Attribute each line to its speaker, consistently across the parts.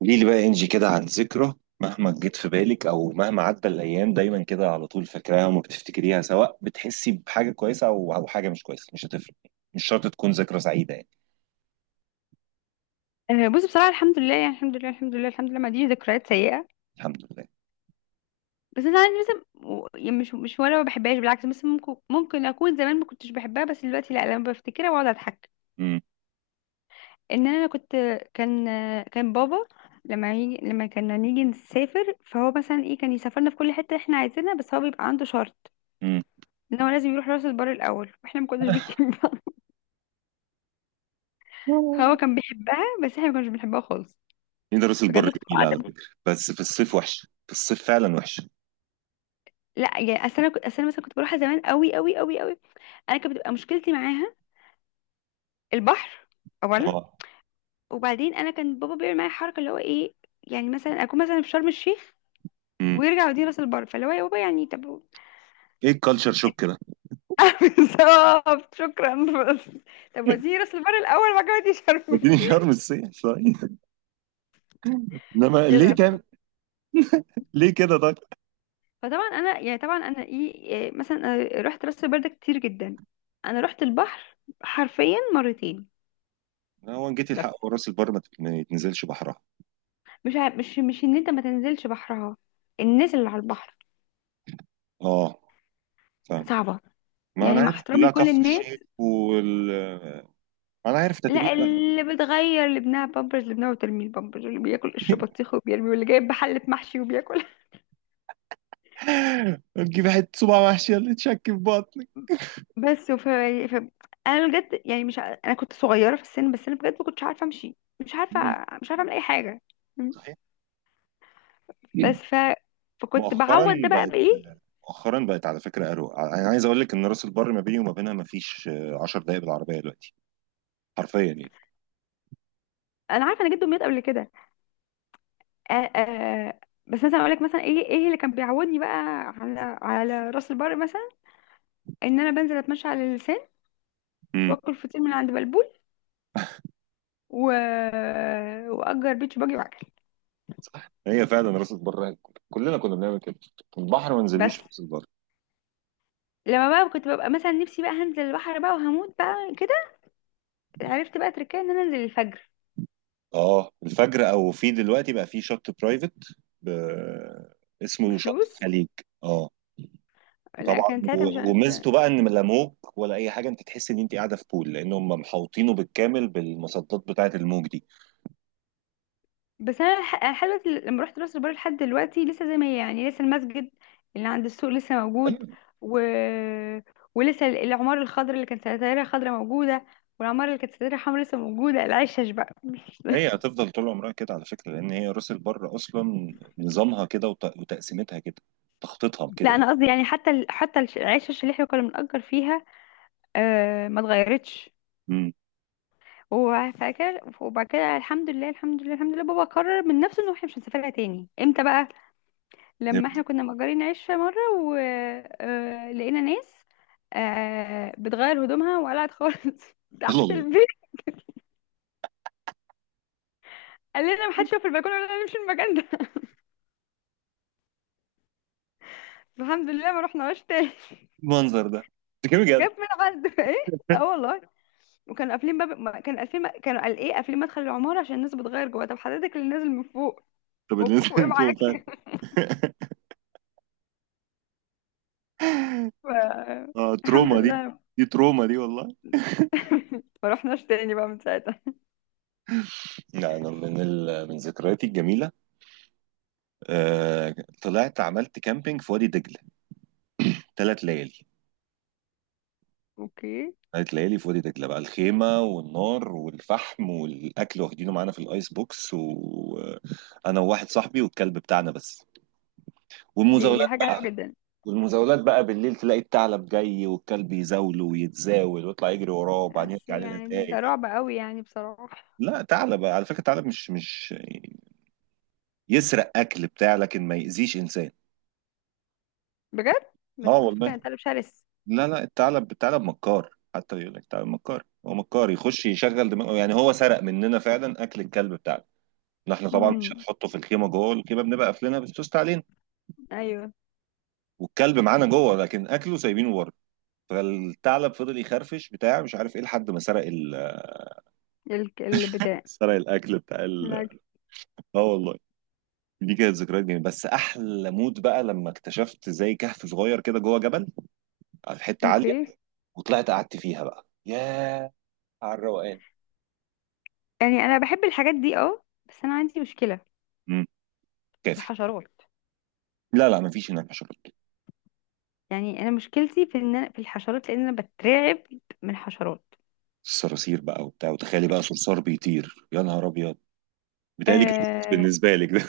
Speaker 1: قولي لي بقى انجي كده عن ذكرى، مهما جت في بالك او مهما عدى الايام دايما كده على طول فاكراها وما بتفتكريها، سواء بتحسي بحاجه كويسه او حاجه مش كويسه، مش هتفرق. مش شرط تكون ذكرى سعيده يعني.
Speaker 2: آه، بصي بصراحة الحمد لله يعني الحمد لله ما عنديش ذكريات سيئة.
Speaker 1: الحمد لله.
Speaker 2: بس انا عندي مثلا و- يعني مش مش ولا ما بحبهاش بالعكس، بس ممكن اكون زمان ما كنتش بحبها، بس دلوقتي لا، لما بفتكرها بقعد اضحك.
Speaker 1: امم.
Speaker 2: ان انا كنت كان كان بابا لما كنا نيجي نسافر، فهو مثلا ايه كان يسافرنا في كل حتة احنا عايزينها، بس هو بيبقى عنده شرط
Speaker 1: امم.
Speaker 2: ان هو لازم يروح راس البر الاول واحنا ما كناش بنحبها. هو كان بيحبها بس احنا ما كناش بنحبها خالص.
Speaker 1: مين؟ راس
Speaker 2: بجد
Speaker 1: البر
Speaker 2: كنت
Speaker 1: جميل على
Speaker 2: قاعدة.
Speaker 1: فكره، بس في الصيف وحشه، في الصيف فعلا وحشه.
Speaker 2: لا يعني اصل انا كنت اصل انا مثلا كنت بروحها زمان قوي قوي قوي قوي. انا كانت بتبقى مشكلتي معاها البحر اولا،
Speaker 1: اه.
Speaker 2: وبعدين انا كان بابا بيعمل معايا حركه اللي هو ايه. يعني مثلا اكون مثلا في شرم الشيخ
Speaker 1: امم.
Speaker 2: ويرجع يوديني راس البر، فاللي هو يا بابا يعني طب
Speaker 1: ايه الكالتشر شوك ده؟
Speaker 2: بالظبط شكرا. بس طب وديني راس البر الاول بعد كده وديني شرم
Speaker 1: وديني
Speaker 2: الشيخ.
Speaker 1: شرم الصيف طيب. انما ليه
Speaker 2: كده.
Speaker 1: تعمل، ليه كده طيب؟
Speaker 2: فطبعا انا يعني طبعا انا ايه إيه، مثلا أنا رحت راس البر ده كتير جدا. انا رحت البحر حرفيا مرتين.
Speaker 1: هو ان جيتي
Speaker 2: بس
Speaker 1: الحق وراس البر ما يتنزلش بحرها.
Speaker 2: مش ع- مش مش ان انت ما تنزلش بحرها، الناس اللي على البحر
Speaker 1: اه، فاهم.
Speaker 2: صعبه،
Speaker 1: ما انا
Speaker 2: يعني مع
Speaker 1: عارف
Speaker 2: احترامي
Speaker 1: كلها
Speaker 2: لكل
Speaker 1: كفر
Speaker 2: الناس.
Speaker 1: الشيخ وال... ما انا عارف تتبيله
Speaker 2: لا،
Speaker 1: بقى.
Speaker 2: اللي بتغير لابنها بامبرز لابنها وترمي البامبرز، اللي بياكل قشر بطيخ وبيرمي، واللي جايب بحلة محشي وبياكل.
Speaker 1: تجيب حته صباع محشي اللي تشك في بطنك.
Speaker 2: بس وف... ف... انا بجد يعني مش ع- انا كنت صغيرة في السن، بس انا بجد ما كنتش عارفة امشي، مش عارفة
Speaker 1: مم.
Speaker 2: مش عارفة اعمل اي حاجة. م.
Speaker 1: صحيح.
Speaker 2: بس ف... فكنت
Speaker 1: مؤخرا
Speaker 2: بعوض ده بقى
Speaker 1: بقت
Speaker 2: بايه.
Speaker 1: مؤخرا بقت على فكره اروق، انا عايز اقول لك ان راس البر ما بيني وما بينها ما فيش 10 دقائق بالعربيه دلوقتي، حرفيا يعني.
Speaker 2: انا عارفة انا جده مات قبل كده. آ... آ... بس مثلا اقول لك مثلا ايه ايه اللي كان بيعودني بقى على راس البر مثلا. ان انا بنزل اتمشى على اللسان
Speaker 1: مم.
Speaker 2: واكل فطير من عند بلبول و... واجر بيتش باجي واعجل.
Speaker 1: هي فعلا راس البر، كلنا كنا بنعمل كده، البحر ما
Speaker 2: بس
Speaker 1: نزلوش في راس البر.
Speaker 2: لما بقى كنت ببقى مثلا نفسي بقى هنزل البحر بقى وهموت بقى كده. عرفت بقى تركيا ان انا انزل الفجر
Speaker 1: اه، الفجر او في دلوقتي بقى في شط برايفت، ب... اسمه شط
Speaker 2: بفلوس.
Speaker 1: الخليج. اه.
Speaker 2: لا
Speaker 1: وطبعا
Speaker 2: كانت ساعتها مش
Speaker 1: و-
Speaker 2: عارفة.
Speaker 1: وميزته بقى ان لا موج ولا اي حاجه، انت تحس ان انت قاعده في بول، لان هم محوطينه بالكامل بالمصدات بتاعه الموج دي.
Speaker 2: بس انا لحد دلوقتي لما رحت راس البر لحد دلوقتي لسه زي ما هي، يعني لسه المسجد اللي عند السوق لسه موجود،
Speaker 1: أيوة.
Speaker 2: و... ولسه العمارة الخضراء اللي كانت ستايرها خضراء موجودة، والعمارة اللي كانت ستايرها حمراء لسه موجودة، العشش بقى.
Speaker 1: هي هتفضل طول عمرها كده على فكره، لان هي راس البر اصلا نظامها كده وت- وتقسيمتها كده، تخطيطها كده
Speaker 2: لا
Speaker 1: يعني.
Speaker 2: انا قصدي يعني حتى العشش اللي احنا كنا بنأجر فيها آه ما اتغيرتش.
Speaker 1: امم.
Speaker 2: وفاكر وبعد كده الحمد لله بابا قرر من نفسه انه احنا مش هنسافرها تاني امتى بقى؟ لما احنا
Speaker 1: فهمت.
Speaker 2: كنا مأجرين عشة مرة ولقينا ناس آه، بتغير هدومها وقلعت خالص
Speaker 1: الله،
Speaker 2: تحت
Speaker 1: الله.
Speaker 2: البيت. قال لنا ما حدش يقف في البلكونه ولا نمشي المكان ده. الحمد لله ما رحناش تاني.
Speaker 1: المنظر ده كده بجد.
Speaker 2: جاب من عنده ايه؟ اه والله. وكانوا قافلين باب ما- كان قافلين كانوا قال ايه قافلين مدخل العماره عشان الناس بتغير جوه. طب حضرتك اللي نازل من فوق
Speaker 1: طب اللي
Speaker 2: بوك
Speaker 1: نزل
Speaker 2: فوق ايه
Speaker 1: من فوق
Speaker 2: معاك؟
Speaker 1: فعلا.
Speaker 2: ف-
Speaker 1: اه،
Speaker 2: الحمد
Speaker 1: تروما دي.
Speaker 2: لله
Speaker 1: دي تروما دي والله.
Speaker 2: ما رحناش تاني بقى من ساعتها.
Speaker 1: لا، انا من ذكرياتي الجميله، آه... طلعت عملت كامبينج في وادي دجله، 3 ليالي.
Speaker 2: اوكي.
Speaker 1: هتلاقي لي فاضي دجلة بقى، الخيمة والنار والفحم والأكل واخدينه معانا في الآيس بوكس، وأنا وواحد صاحبي والكلب بتاعنا بس.
Speaker 2: دي
Speaker 1: والمزاولات
Speaker 2: حاجة حلوة جدا.
Speaker 1: والمزاولات بقى بالليل تلاقي الثعلب جاي والكلب يزاوله ويتزاول ويطلع يجري وراه، وبعدين
Speaker 2: بس
Speaker 1: يرجع لنا
Speaker 2: يعني ده
Speaker 1: تاني.
Speaker 2: رعب قوي يعني بصراحة.
Speaker 1: لا، ثعلب على فكرة، الثعلب مش يسرق أكل بتاع لكن ما يأذيش إنسان.
Speaker 2: بجد؟ بس
Speaker 1: اه
Speaker 2: كنت فاكرة ان
Speaker 1: والله.
Speaker 2: الكلب شرس.
Speaker 1: لا، لا، الثعلب مكار، حتى يقول لك الثعلب مكار، هو مكار يخش يشغل دماغه يعني، هو سرق مننا فعلا أكل الكلب بتاعنا. احنا طبعا مش
Speaker 2: امم،
Speaker 1: هنحطه في الخيمه، جوه الخيمه بنبقى قافلينها بالسوست علينا.
Speaker 2: ايوه
Speaker 1: والكلب معانا جوه لكن اكله سايبينه بره. فالثعلب فضل يخرفش بتاع مش عارف ايه، لحد ما
Speaker 2: البتاع.
Speaker 1: سرق الاكل بتاع ال...
Speaker 2: لا.
Speaker 1: اه والله. دي كانت ذكريات جميله، بس احلى مود بقى لما اكتشفت زي كهف صغير كده جوه جبل، على حته عاليه،
Speaker 2: اوكي.
Speaker 1: وطلعت قعدت فيها بقى، ياه، على الروقان.
Speaker 2: يعني انا بحب الحاجات دي اه، بس انا عندي مشكلة
Speaker 1: امم.
Speaker 2: في
Speaker 1: كافي.
Speaker 2: الحشرات.
Speaker 1: لا، لا، مفيش هناك حشرات.
Speaker 2: يعني انا مشكلتي في ان في الحشرات لان انا بترعب من الحشرات.
Speaker 1: الصراصير بقى وبتاع، وتخيلي بقى صرصار بيطير، يا نهار ابيض، بيتهيألي كابوس
Speaker 2: أه.
Speaker 1: بالنسبه لك ده.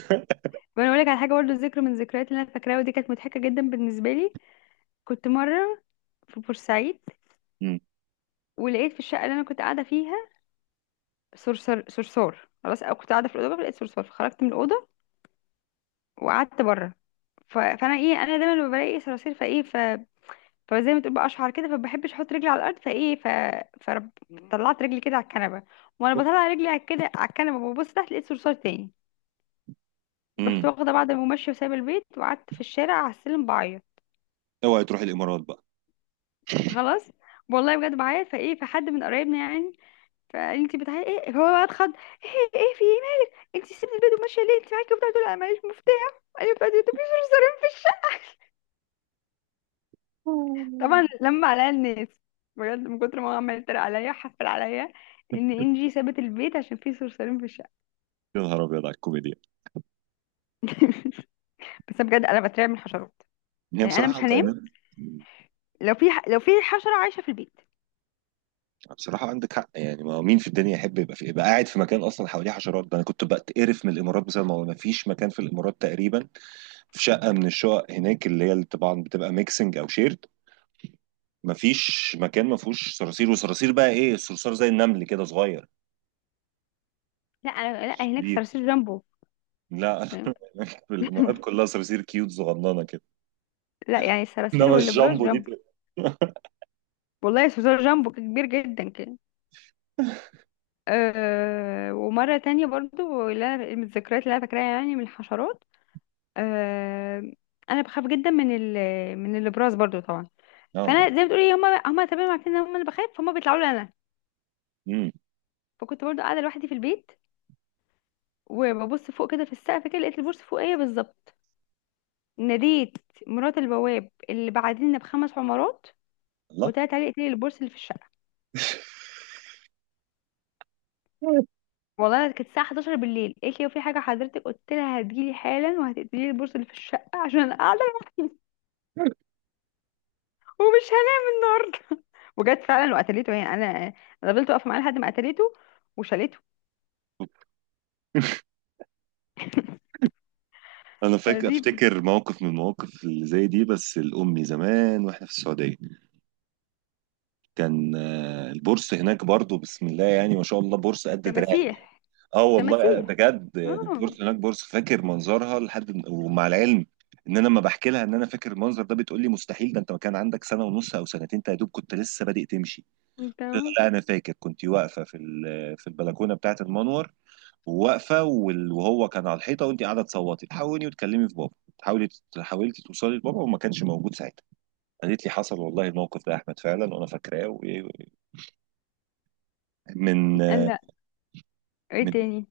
Speaker 2: وانا اقول لك على حاجه برضه، ذكر من الذكريات اللي انا فاكراها، ودي كانت مضحكه جدا بالنسبه لي. كنت مره في بورسعيد
Speaker 1: امم.
Speaker 2: ولقيت في الشقه اللي انا كنت قاعده فيها صرصار. خلاص أنا كنت قاعدة في الأوضة لقيت صرصار فخرجت من الأوضة وقعدت بره. فأنا إيه، أنا دايما لما بلاقي صراصير فزي ما تقول بقى أشعر كده، فبحبش أحط رجلي على الأرض فرب... طلعت رجلي كده على الكنبة، وأنا بطلع رجلي على كده على الكنبة وببص تحت لقيت صرصار تاني. رحت
Speaker 1: امم.
Speaker 2: واخدة بعد ما ماشية وسايبة البيت وقعدت في الشارع على السلم بعيط.
Speaker 1: اوعي تروح الامارات بقى.
Speaker 2: خلاص، والله بجد بعيط. فحد من قرايبنا يعني، فانت بتعالي ايه هو بقى اتخض؟ ايه ايه في ايه مالك؟ انت سيبت البيت وماشيه ليه؟ انت معاكي بتاع دول؟ انا معيش مفتاح. ايوه بتاع دول، مفيش مصاريف في الشقه. طبعا لما عليا الناس بجد من كتر ما هو عمال يتريق عليا حفل عليا، ان انجي سابت البيت عشان في صرصارين في الشقه.
Speaker 1: يا نهار ابيض على الكوميديا.
Speaker 2: بس بجد انا بترعب من الحشرات.
Speaker 1: هي
Speaker 2: يعني انا
Speaker 1: بصراحه
Speaker 2: مش
Speaker 1: انت
Speaker 2: هنام
Speaker 1: هنا،
Speaker 2: لو في لو في حشره عايشه في البيت.
Speaker 1: بصراحه عندك حق يعني، ما مين في الدنيا يحب يبقى قاعد في مكان اصلا حواليه حشرات؟ ده انا كنت بتقرف من الامارات بسبب الموضوع ده. ما فيش مكان في الامارات تقريبا، في شقه من الشقق هناك، اللي هي اللي طبعا بتبقى ميكسنج او شيرد، ما فيش مكان ما فيهوش صراصير. وصراصير بقى ايه، الصرصار زي النمل كده صغير.
Speaker 2: لا، هناك
Speaker 1: شديد.
Speaker 2: صراصير جامبو.
Speaker 1: لا،
Speaker 2: فاهم؟
Speaker 1: في الامارات كلها صراصير كيوت صغننه كده،
Speaker 2: لا يعني الصراصير
Speaker 1: انما
Speaker 2: والابراج
Speaker 1: الجامبو دي
Speaker 2: جامبو.
Speaker 1: لا.
Speaker 2: والله صرصار جامبو كبير جدا. أه ومرة تانية برضو من الذكريات اللي أنا فاكراها يعني من الحشرات، أه أنا بخاف جدا من من الإبراز برضو طبعا.
Speaker 1: لا.
Speaker 2: فأنا زي ما بتقولي هما هما تمام عارفين إن هما اللي بخاف فهم بيطلعوا لي أنا.
Speaker 1: امم.
Speaker 2: فكنت برضو قاعدة لوحدي في البيت، وببص فوق كده في السقف كده لقيت البورصة فوقية بالظبط. ناديت مرات البواب اللي بعدين بخمس عمارات،
Speaker 1: لا.
Speaker 2: وطلعت عليه قالت لي البورصة اللي في الشقة؟ والله كانت الساعة 11 بالليل. قالت لي في حاجة حضرتك؟ قلت لها هتجيلي حالا وهتقتلي لي البورصة اللي في الشقة عشان أنا قاعدة ومش وجت فعلا وقتلته، يعني انا انا فضلت واقفه معاه لحد ما قتلته وشالته.
Speaker 1: انا
Speaker 2: فدي بت-
Speaker 1: افتكر موقف من المواقف اللي زي دي، بس الامي زمان واحنا في السعوديه. كان البورصه هناك برضو، بسم الله يعني ما شاء الله، بورصه قد دراعي.
Speaker 2: تماسيح.
Speaker 1: اه والله.
Speaker 2: تماسيح.
Speaker 1: بجد يعني
Speaker 2: اه.
Speaker 1: البورصه هناك بورصه فاكر منظرها لحد، ومع العلم ان انا لما بحكي لها ان انا فاكر المنظر ده بتقول لي مستحيل، ده انت ما كان عندك سنه ونص او سنتين، انت يا دوب كنت لسه بادئ تمشي. قلت لها
Speaker 2: تمام.
Speaker 1: لا، انا فاكر كنت واقفه في البلكونه بتاعه المنور، وواقفه وال- وهو كان على الحيطه، وانت قاعده تصوتي تحاولي وتكلمي في بابا، حاولي حاولتي توصلي لبابا وما كانش موجود ساعتها. قالت لي حصل والله الموقف ده يا احمد فعلا وانا فاكراه من
Speaker 2: لا. ايه
Speaker 1: من
Speaker 2: تاني؟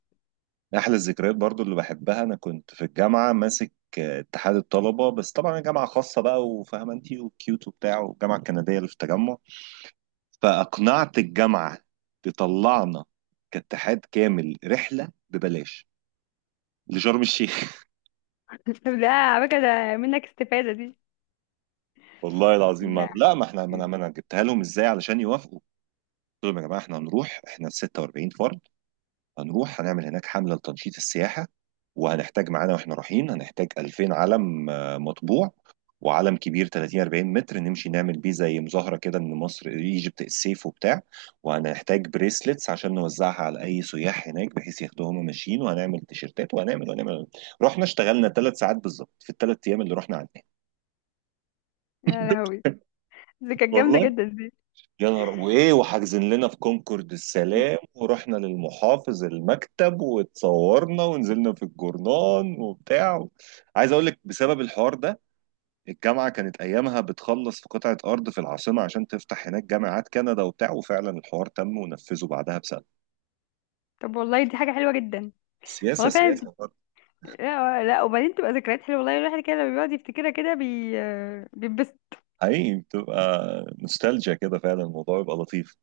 Speaker 1: احلى الذكريات برضو اللي بحبها. انا كنت في الجامعه ماسك اتحاد الطلبه، بس طبعا الجامعه خاصه بقى وفاهمه انت، وكيوت وبتاع، والجامعه الكنديه اللي في التجمع، فاقنعت الجامعه تطلعنا كاتحاد كامل رحله ببلاش لشرم الشيخ.
Speaker 2: طب ده على فكره ده منك استفاده دي.
Speaker 1: والله العظيم ما
Speaker 2: ده.
Speaker 1: لا ما احنا ما انا ما انا جبتها لهم ازاي علشان يوافقوا. قلت لهم يا جماعه احنا هنروح، احنا 46 فرد، هنروح هنعمل هناك حمله لتنشيط السياحه، وهنحتاج معانا واحنا رايحين هنحتاج 2000 علم مطبوع، وعلم كبير 30 40 متر نمشي نعمل بيه زي مظاهره كده ان مصر ايجيبت السيف وبتاع، وهنحتاج بريسلتس عشان نوزعها على اي سياح هناك بحيث ياخدوها هم ماشيين، وهنعمل تيشيرتات وهنعمل وهنعمل. رحنا اشتغلنا 3 ساعات بالظبط في الثلاث ايام اللي رحنا عندنا.
Speaker 2: يا لهوي، دي كانت جامده
Speaker 1: والله
Speaker 2: جدا دي.
Speaker 1: يا نهار وايه، وحاجزين لنا في كونكورد السلام، ورحنا للمحافظ المكتب واتصورنا ونزلنا في الجورنان وبتاع. عايز اقول لك بسبب الحوار ده الجامعه كانت ايامها بتخلص في قطعه ارض في العاصمه عشان تفتح هناك جامعات كندا وبتاع، وفعلا الحوار تم ونفذه بعدها بسنه.
Speaker 2: طب والله دي حاجه حلوه جدا.
Speaker 1: سياسه
Speaker 2: والله فعلا بت-
Speaker 1: سياسه برضه.
Speaker 2: لا لا، وبعدين تبقى ذكريات حلوه، والله الواحد كده لما بيقعد يفتكرها كده بي آه، بيتبسط.
Speaker 1: حقيقي بتبقى نوستالجيا كده، فعلا الموضوع يبقى لطيف.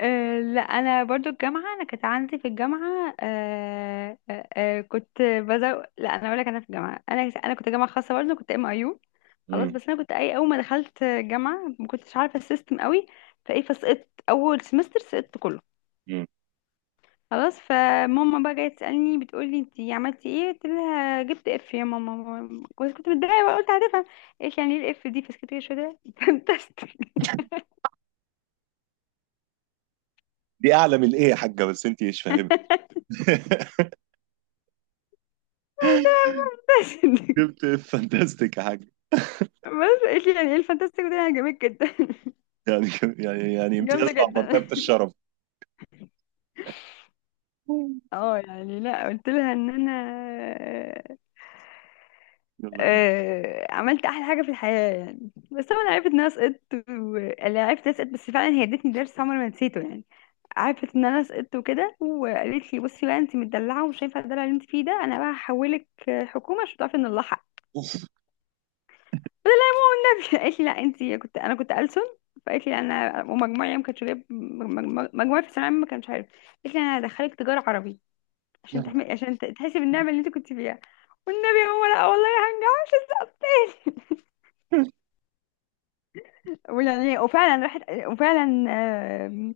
Speaker 2: أه لا انا برضو الجامعه، انا كانت عندي في الجامعه أه أه أه كنت بزو لا انا اقول لك انا في الجامعه انا كنت جامعه خاصه برضو، كنت ام اي يو. خلاص
Speaker 1: امم.
Speaker 2: بس انا كنت اي، اول ما دخلت جامعه ما كنتش عارفه السيستم قوي. فسقطت اول سمستر، سقطت كله.
Speaker 1: امم.
Speaker 2: خلاص فماما بقى جايه تسالني بتقول لي انت عملتي ايه؟ قلت لها جبت اف يا ماما. كنت متضايقه بقى، قلت هتفهم ايش يعني ايه الاف دي؟ فسكت كده شويه
Speaker 1: دي اعلى من ايه يا حاجه بس انت مش فاهمه.
Speaker 2: تستك.
Speaker 1: جبت فانتاستيك يا حاج.
Speaker 2: بس قالت لي يعني ايه الفانتاستيك ده؟ يعني عجبك جدا؟
Speaker 1: يعني يعني امتياز
Speaker 2: جامده
Speaker 1: مع
Speaker 2: جدا.
Speaker 1: مرتبة الشرف.
Speaker 2: اه يعني لا قلت لها ان انا آه،
Speaker 1: يلا، يلا،
Speaker 2: عملت احلى حاجه في الحياه يعني. بس طبعا عرفت ان انا سقطت لا، عرفت ان انا سقطت، بس فعلا هي ادتني درس عمري ما نسيته يعني. عرفت ان انا سقطت وكده، وقالت لي بصي بقى انت مدلعه ومش هينفع الدلع اللي انت فيه ده، انا بقى هحولك حكومه عشان تعرفي ان نلحق. قالت لي لا انت كنت، انا كنت ألسن. فقالت لي انا ومجموعي ما كانش جايب مجموعي في الثانويه العامة ما كانش عارف. قالت لي انا هدخلك تجاره عربي عشان
Speaker 1: يلا.
Speaker 2: تحمي عشان تحسي بالنعمه اللي انت كنت فيها. والنبي هو لا والله هنجح. ويعني وفعلا راحت وفعلا آم،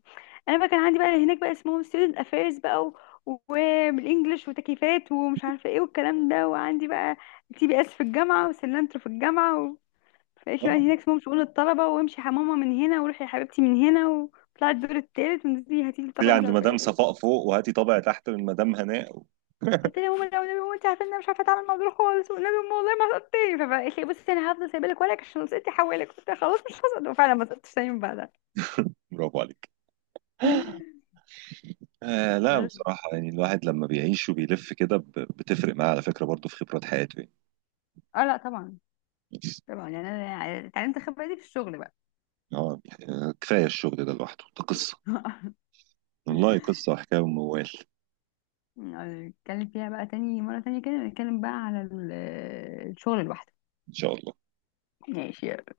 Speaker 2: انا بقى كان عندي بقى هناك بقى اسمهم ستودنت افيرز وبالانجلش وتكييفات ومش عارفه ايه والكلام ده، وعندي بقى تي بي اس في الجامعه وسلنترو في الجامعه. مبقاش بقى
Speaker 1: اه،
Speaker 2: هناك اسمهم شؤون الطلبة، وامشي يا ماما من هنا وروحي يا حبيبتي من هنا وطلع الدور التالت ونزلي هاتي لي
Speaker 1: دي
Speaker 2: طبعا مش
Speaker 1: عند
Speaker 2: عارفة
Speaker 1: مدام
Speaker 2: ايه.
Speaker 1: صفاء فوق، وهاتي طابع تحت من مدام هناء.
Speaker 2: قلت لها يا ماما لا والنبي يا ماما انت عارفة ان انا مش عارفة اتعامل مع دول خالص، والنبي يا ماما والله ما هسقطتني. فقالت لي بصي انا هفضل سايبه لك ورقك عشان لو سقطتي حوالك. قلت لها خلاص مش هسقط، وفعلا ما سقطتش تاني من بعدها.
Speaker 1: برافو عليك. آه، لا
Speaker 2: بس
Speaker 1: بصراحة يعني، الواحد لما بيعيش وبيلف كده بتفرق معاه على فكرة برضه في خبرات حياته يعني.
Speaker 2: اه لا طبعا طبعا. يعني انا اتعلمت الخبرة دي في الشغل بقى.
Speaker 1: اه يعني، كفاية الشغل ده لوحده، ده قصة. والله قصة وحكاية وموال.
Speaker 2: نتكلم فيها بقى تاني مرة تانية كده، نتكلم بقى على الشغل لوحده.
Speaker 1: إن شاء الله.
Speaker 2: ماشي يلا.